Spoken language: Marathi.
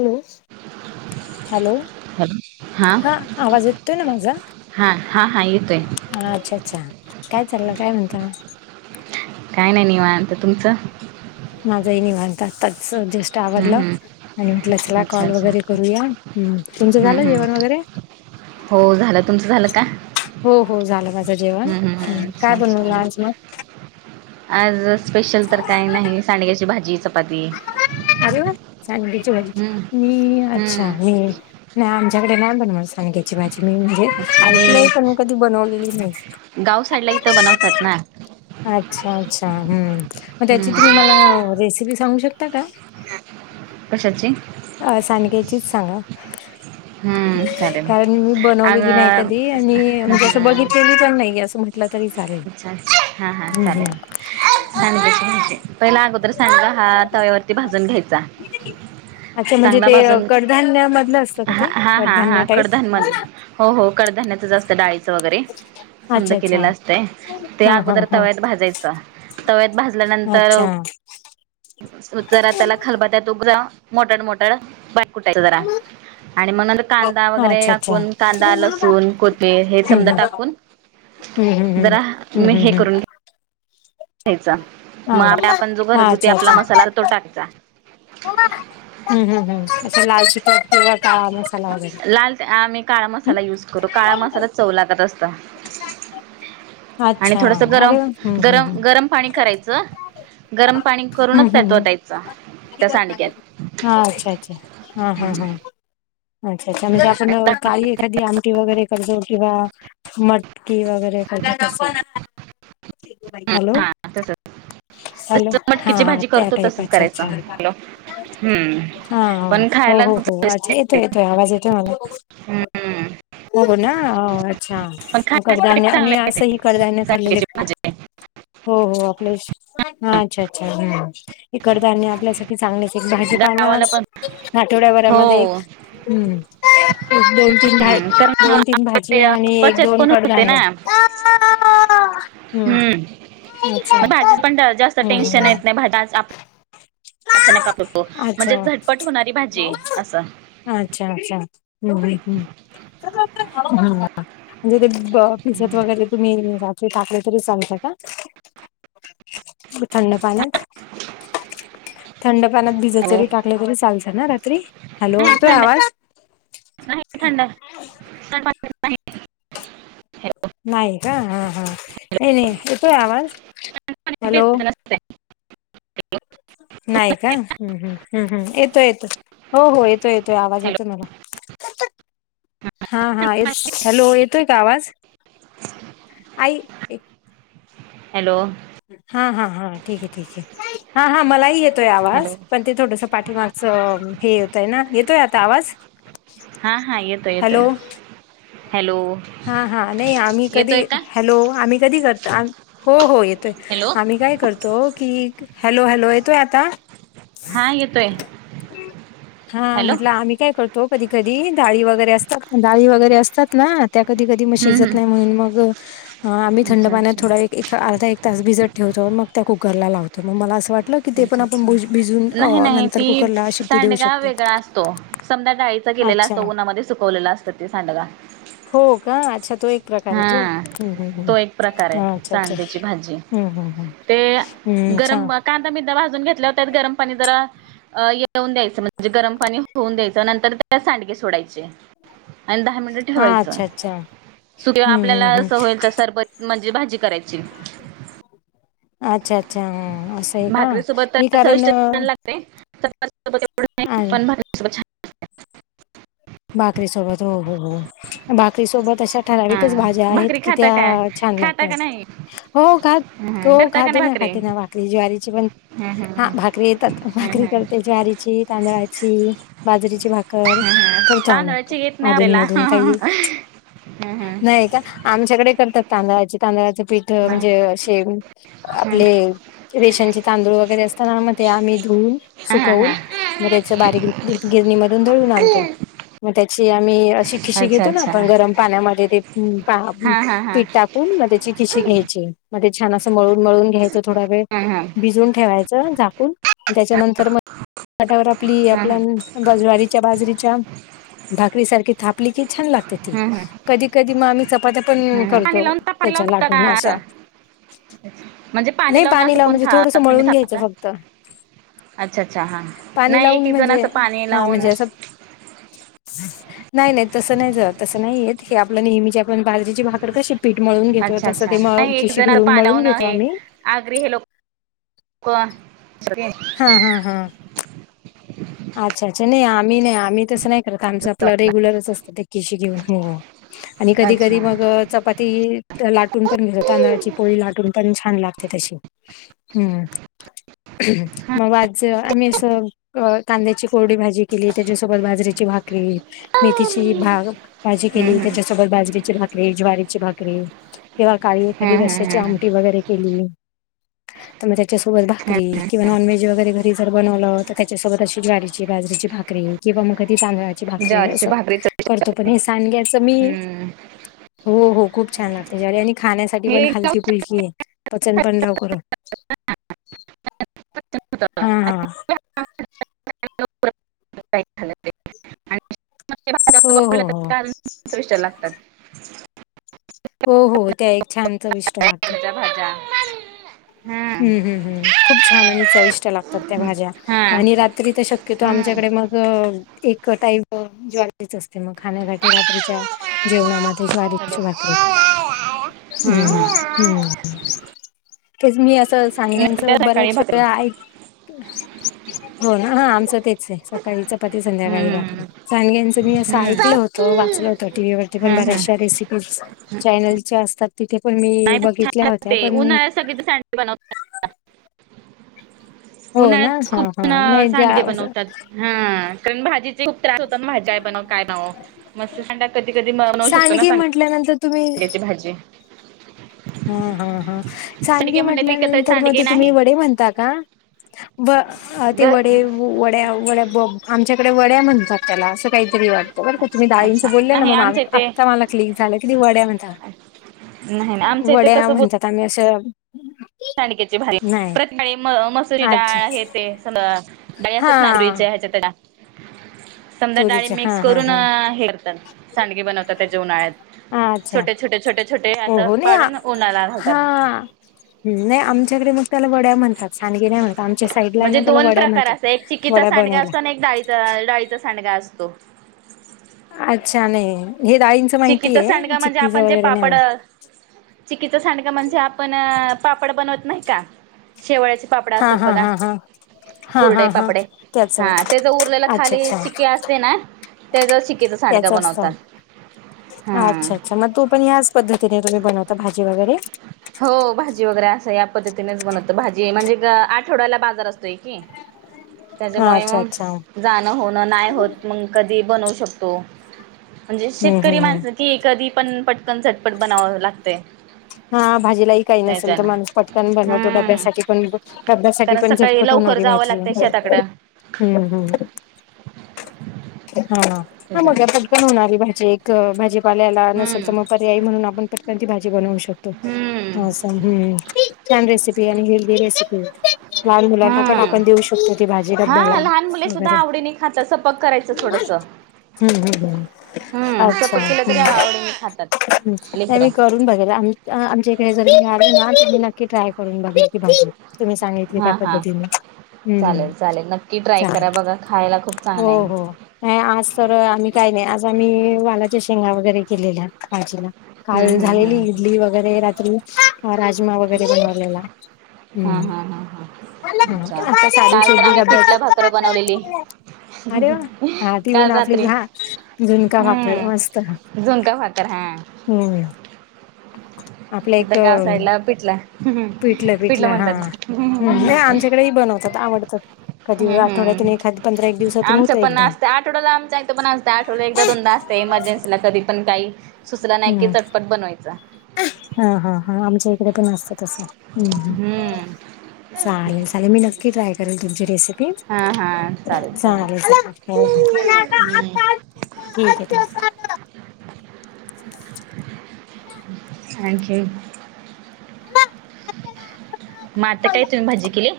हॅलो! हॅलो हां आवाज येतोयं नां माझा हां हां हां येतोय हा अच्छा! अच्छा! काय चाललं काय म्हणता? काय नाही निवांत. तुमचं? माझही निवांत आताच जस्ट हम्म आवरल हम्म आणि म्हटलं चला अच्छा कॉल अच्छा वगैरे करूया तुमचं हम्म झालं जेवण हम्म वगैरे? हो झालं तुमचं झालं कां? हो हो झालं माझं जेवण. हम्म अच्छा कायं बनवलं अच्छा आज मगं? आज स्पेशल तरं कायं नाहीं सांडग्याची भाजी, चपाती, अरे वा! सांडगयाची भाजी हम्म मी अच्छा मी हम्म नाहीं आमच्यांकडे नाहीं बनवंत तर सांडग्याची भाजी मी म्हणजे अच्छा ऐकलं पणं कधीं बनवलेली नाही. गांव साइईडला इथं बनवतांत नां अच्छा! अच्छा! हम्मं मगं त्यांची हम्म तुम्हीं मला रेसिपी सांगू शकतां का? हां कशाची? अ सांडग्याचीच सांगा? हम्म चालेल कारणं मी अग बनवलेली नाहीं कधीं आणि हं म्हणजें हं बघितलेली पणं नाहीं असं म्ह अच्छा! हां हां चालेल. हम्म सांडग्याची भाजी पहिल्या अगोदर सांडगाया हा तव्यांवरती भाजून घ्यांयचा अच्छा? म्हणजे ते कडधान्यमधलं असतं का हा ते हा हा हा कडधान्य टाईप? कडधान मध हो हो कडधान्याचं असतं डाळीचं वगैरे समध अच्छा अच्छा केलेलं असंत ते हा हा अगोदर हा तव्यांत भाजायचं तव्यात भाजल्यानंतर, अच्छा जरा त्यांला खलबत्यांत उघ जा मोठाड मोठं बारीक कुठायंच जरा आणि मगं नंतर कांदा हा वगैरे अच्छा अच्छा टांकून कांदा लसूण, कोथेर हे समध हम्म हम्म टांकून हम्म जरा हम्म मी हे हम्म हम्म करूंन घ्यांयचा हा मगं आपला आपणं जो हा घरगुती आपला मसाला तो टाकायचा हम्मं हम्मं असं लालची तिखट किंवा काळा मसाला घालायचा त्यां आम्ही काळा मसाला युज करूं काळा मसालाच चव लागत असतो. आणि अच्छा थोडंसं गरम अरे वा हम्म हम्म गरम हम्म गरम पाणी करायचं गरम पाणी हम्म करूंनच त्यात ओतायचं त्यां सांडगयात. हां अच्छा अच्छा हां हां हां अच्छा अच्छा म्हणजे आपणं काही एखादी आमटी वगैरें करतों किंवा मटकी वगैरे करतातं हॅलो! हा तसच हॅलो जस हां मटकीची हां भाजी त्या करतो टाईप तसच अच्छा! करायचं अच्छा! हॅलो हम्म ! हां पण हो खायला हो हो [unintelligible] ये येतोय आवाज येतोयं मला हम्म हो नां अच्छा! पण खाण्यासाठी कडधान्ये चांगलं आणि आहे ते असंही कडधान्ये खाल्लेले सांडग्याची भाजी हो हो आपल्या अच्छा अच्छा कडधान्ये ते आपल्यासांठी चांगले एक भाजी पाला गावाला पण आठवड्यां हो भरांमंध्ये हम्म दोन, तीन भाजी हम्म कारण दोन, तीन आपले भाजीयां आणि एक बचत दोन पण होते कडधान्ये ना हम्मं मगं भाजी पणं जास्तं हम्म टेन्शन हम्म येतं नाहीत अचांनक का पडतो अच्छा म्हणजे झटपट होणारी भाजी असं हं अच्छा अच्छा हम्मं हम्मं म्हणजे ते भिजत वगैरे तुम्ही रात्री टाकले तरी चालतात कां? थंड पाण्यांत थंड पाण्यांत भिजंत हो जरी टाकलें तरी चालतं ना रात्री. हॅलो! नाही येतोय नं थंड आवाज नाही थंड हॅलो नाहीं कां हां हां येतो आवाज हॅलो [unintelligible] नाही का? हम्म हम्म हम्म हम्म, येतोय येतो हो हो येतोय येतोय आवाज येतोय मला. [unintelligible] हा हा येत, हॅलो येतोय का आवाज? आई एक- हॅलो! हा हा हा ठीक आहे ठीक आहे, हा हा मलाही येत तोय आवाज, हॅलो पण ते थोडंसं पाठीमागचं हे येतंय ना, येतोय आता आवाज? हा हा येतोय येतोय. Hello hello! हा हा, नाही आम्ही कधी, येतोय का हॅलो आम्ही कधी करतात, हो हो येतोय. हॅलो आम्ही काय करतो कि, हॅलो हॅलो येतोय आता? हा येतोय हा हॅलो म्हटलं आम्ही काय कर तो कधी कधी, डाळी वगैरे असतात डाळी वगैरे असतात ना. [inaudible] अर्धा हम्म हम्म अच्छा अच्छा एक तास भिजत ठेवतो, मग त्या कुकर लावतो मग मला असं वाट टलं कि ते पण अच्छा आपण अच्छा भुज भिजवुन नाही नाही नंतर ती कुकरला शिट्टी देऊ शकतो. समद्या डाळीचां केलेला अच्छा असतो, उन्हामध्ये सुकवलेला असतं ते सांडगा. हो का? अच्छा तो एक प्रकारे तो, हा हम्म हम्म हम्म, तो एक प्रकार हा आहे अच्छा अच्छा सांडग्याची भाजी हम्म हम्म हम्म. ते हम्म छा गरम कांदा बिंदा भाजून घेतल्याव त्यात गरम पाणी जरा हे होऊन द्यायचं, म्हणजे गरम पाणी होऊन द्यायचं नंतर त्यात सांडगे सोडायचे. आणि दहा मिनिटं हा ठेवायचं. अच्छा अच्छा सुकल्यावर हम्म आपल्याला हम्म हम्म असं होईल तर सरबत म्हणजे भाजी करायची. अच्छा अच्छा, हम्म असय का? मी तर कारण चविष्ट छान ते चपाती सोबत एवढं नाय अ पण भाकरी सोबत छान भाकरी सोबत हो हो हो, भाकरी सोबत अशा ठराविकच भाज्या हा आहेत, भाकरी कि खाता काय त्या छान खाता लागतात. का नाही हो खा हं हो करता का खाते नाही ना भाकरी खाते ना भाकरी ज्वारीची पण हं हं हा भाकरी येतात, हं हं भाकरी करते ज्वारीची, तांदळाची बाजरीची भाकर हं हं करतो आम्ही, तांदळाची येत नाही आपल्याला अधूनमधून हं हं काही, हं नाही का? आमच्याकडे करतात तांदळाची, तांदळाचं पीठ हं म्हणजेे असे आपले रेशनचे तांदूळ वगैरे असताना म ते आम्ही धुवून, हं हं सुकवून हं मग त्याचं बारीक गिरणी मधून दळून आणतो. मग त्याची आम्ही अशी खिशी अच्छा घेतो ना अच्छा आपण गरम पाण्यामध्ये ते पा हा हा हा पीठ टाकून, मग त्याची खिशी घ्यायची, मग ते छान असं मळून मळून घ्याय च थोडा वेळ, हा हा हा भिजून ठेवायचं झाकून त्याच्यानंतर म पाटावर आपली आपल्या बा ज्वारीच्या बाजरीच्या भाकरी सारखी थापली की छान लागते. ती हा हा कधी कधी मग आम्ही चपात्या पण हा हा पाणी करतो, लावून ताप पाणी त्याच्या लावून थापता का लाटून अशा. असं म्हणजे नाही लावून पाणी असं लाऊन कोण म्हणजे था थोडंस तुम्ही मळून घ्यायचं थापता फक्त. अच्छा अच्छा हा पाणी नाही एक लावून एक जण म्हणजे, असं पाणी हा लावून म्हणजे असं नाही नाही तसं नाही ज तसं नाही येत, हे आपलं नेहमीची आपण बाजरीची भाकर कशी पीठ मळून घेतो अच्छा तसं अच्छा ते म खिशी घेऊन मळून घेतो आम्ही. आग्री हे लोकं सगळे हा हा हा. अच्छा अच्छा, नाही आम्ही नाही आम्ही तसं नाही करत आमचं आपलं रेग्युलरच असतं ते खिशी घेऊन आणि कधी अच्छा कधी मग चपा ती लाटून पण घेतो, तांदळाची पोळी लाटून पण छान लागते तशी. हम्म, मग वाच आम्ही असं अ कांद्याची कोरडी भाजी केली त्याच्यासोबत बाजरीची भाकरी. मेथीची भाग काळजी हम्म, केली हम्म, त्याच्यासोबत. बाजरीची भाकरी, ज्वारीची भाकरी किंवा काळी एखादी हम्म, हम्म, रश्याची हम्म, हम्म, आमटी वगैरे केली तर मग त्याच्यासोबत भाकरी हम्म. किंवा नॉन व्हेज वगैरे घरी जर बनवलं तर त्याच्यासोबत अशी ज्वारीची, बाजरीची भाकरी किंवा मग कधी तांदळाची भाकरी अस ज्वारीची भाकरी चटणी करतो पण करते. हे सांडग्याच मी हम्म. हो, हो खूप छान लाग ज्वारी आणि खाण्यासाठी पण हे हलकी, जाऊच फुलकी आहे पचन पण लवकर होतं. हा हा. आणि [unintelligible] हो हो हो [unintelligible] लागतात हो, हो त्या एक छान चविष्ट लागतात. [unintelligible] भाजा. हम्म, हम्म, हम्म खूप छान आणि चविष्ट लागतात त्या भाज्या हा आणि रात्री तश्या कि तो हम्म आमच्याकडे मग एक टाईप ज्वालरीच असते मग खाण्यासाठी रात्रीच्या जेवणा मध्ये हॅलो ज्वारीची भाकरी हम्म, हम्म. हम्म, तेच मी असं नाही साग्यांचं त्या सकाळी बऱ्याच भाकरी वेळा ऐ होना, हा आमचं तेच आहे सकाळी चपाती संध्याकाळी भाकरी हम्म साग्यांचं मी असं हम्म ऐकलं हम्म होतं वाचल होतं टी, व्ही वरती पण हम्म बऱ्याचशा रेसिपीज चॅनलच्या असतात तिथे पण मी बघितल्या होत्या पण सगळीचं सांडगी बनवत असतात. हो ना. उन्हाळ्यात खूप हां, जण हां. नाही सांडगे ज्या बनवतात. हा कारण भाजीचे त्रास होता ना भाज्या काय बनवु, काय बनवु मस्त सांडग्या कधी, कधी बनवू शकतो ना सांग टाकल्या नंतर तुम्ही भाजी हा, हा, हां सांडगे म्हणले म्हटल्या विकत नंतर म सांडगे ते तुम्ही नाही वडे म्हणता का? व ग ते वडे, वड्या, वड्या आमच्याकडे वड्या म्हणतात. त्याला असं काहीतरी वाटतं बरं का तुम्ही अच्छा अच्छा डाळींचं बोलेलना नाही मग मा आमच्या इथे आत्ता मला क्लिक झालं किते वड्या म्हणतात. नाही नाही आमच्या इथे वड्या म्हणतात आम्ही अस सांडक्याचे भाजी प्रतकाळी म मसुरी अच्छा डाळ आहे ते स बाई हा असत ना रुचे ह्याच्या त्याला समद्या डाळी तुरीच्या हा मिक्स हा करून हा हे करतात सांडगे बनवतात त्याच्या उन्हाळ्यात. अच्छा छोटे, छोटे, छोटे, छोटे हो हो असं नाही पाडून उन्हाला लावतात. हा नाही आमच्याकडे मग त्याला वड्या म्हणतात. सांगे नाही म्हणतात आमच्या म्हणजे साइडलाना त्याला दोन वड्या म्हणतात एक चिक्कीचा वड्या सांडगा बनवल्या असत डाळीचा सांडगा असतो. अच्छा नाही हे डाळिंचं चिककीचं सांडग म्हणजे आपण जे पापड चिक्कीचा सांडका म्हणजे आपण पापड बनवत नाही का? शेवळ्याचे पापड हा असतात हा बघा हा हा हा हा कुरडेई, हा पापडे त्याच हा आहे त्या ज उरलेला अच्छा खाली अच्छा चिक्के असतेना त्याच्या चिक्कीचा सांडगा त्याच असत. बनवतात. हा अच्छा, अच्छा मग तो पण याच पद्धतीने तुम्ही बनवता भाजी वगैरे? हो भाजी वगैरे असं या पद्धतीनेच बनवत भाजी म्हणजे आठवड्याला बाजार असतोय की. हा त्याच्यामुळे अच्छा अच्छा मग जाण होणं नाही होत मग कधी बनवू शकतो. म्हणजे हम्म शेतकरी हम्म हम्म माणसं की ए कधी पण पटकन, झटपट बनावं लागते. हा भाजीलाही काही नसेल तर माणूस पटकन बनवतो हम्म डब्यासाठी पण डब्यासाठी कारण पण सकाळी झटपट लवकर होणारी जावं भाजी लागतंय शेताकडं हम्म, हम्म. हा, हा, मग्या पटकन होणारी भाजी एक भाजी पाल्याला नसेल तर हम्म मग पर्याय म्हणून आपण पटकन भाजी बनवू शकतो. हम्म असं हम्म छान रेसिपी आणि हेलदी रेसिपी लहान मुलांना पण हम्म आपण देऊ शकतो ती भाजी डब्ब्याला वगैरे पक करायचं थोडंसं हम्म हम्म हम्म अच्छा सपक केलं तरी हम्म आवडीने खातात नाही लेकर मी करून बघायला आम आमच्या इकडे जरी मिणार ना ती नक्की ट्राय करून बघा कून तुम्ही सांगितली त्या हा हा पद्धतीने हम्म चालेल चालेल नक्की ट्राय चालेल करा बघा खायला खूप हो चांगलं आहे हो नाही आज तर आम्ही काही नाही आज आम्ही वालाच्या शेंगा वगैरे केलेल्या काजीला काल हम्म हम्म झालेली हम्म इडली वगैरे रात्री राजमा वगैरे अच्छा बनवलेला हा हम्म हा हा हा ह अच्छा आता सारी काल तर सुधी आम्ही पिठलं भाकरं बनवलेली अरे वा हा ती बण काल आपली रात्री हा झुणका भाकर हम्म मस्त झुणका भाकर हा हम्म आपलं एक पिठलं फिटलं पिठलं हा. म्हणतात हं. नाही आमच्याकडेही बनवतात आवडतात कधी हम्म आठवड्यातून एखाद पंधरा एक हम्म दिवसातून आमचं होतं पण एकदा. असतं आठवड्याला आमचं इथं पण असतं आठवडला एकदा दोनदा त्या इमर्जन्सीला कधी पण काही सुचलं नाही की चटपट बनवायचं. हा हा हा आमच्या इकडे पण असतं तसं हम्म चालेल चालेल मी नक्की ट्राय करेल तुमची रेसिपी चालेल चालेल हम्म ठीक आहे ठीक थँक्यू म आता काय तुम्ही भाजी केली?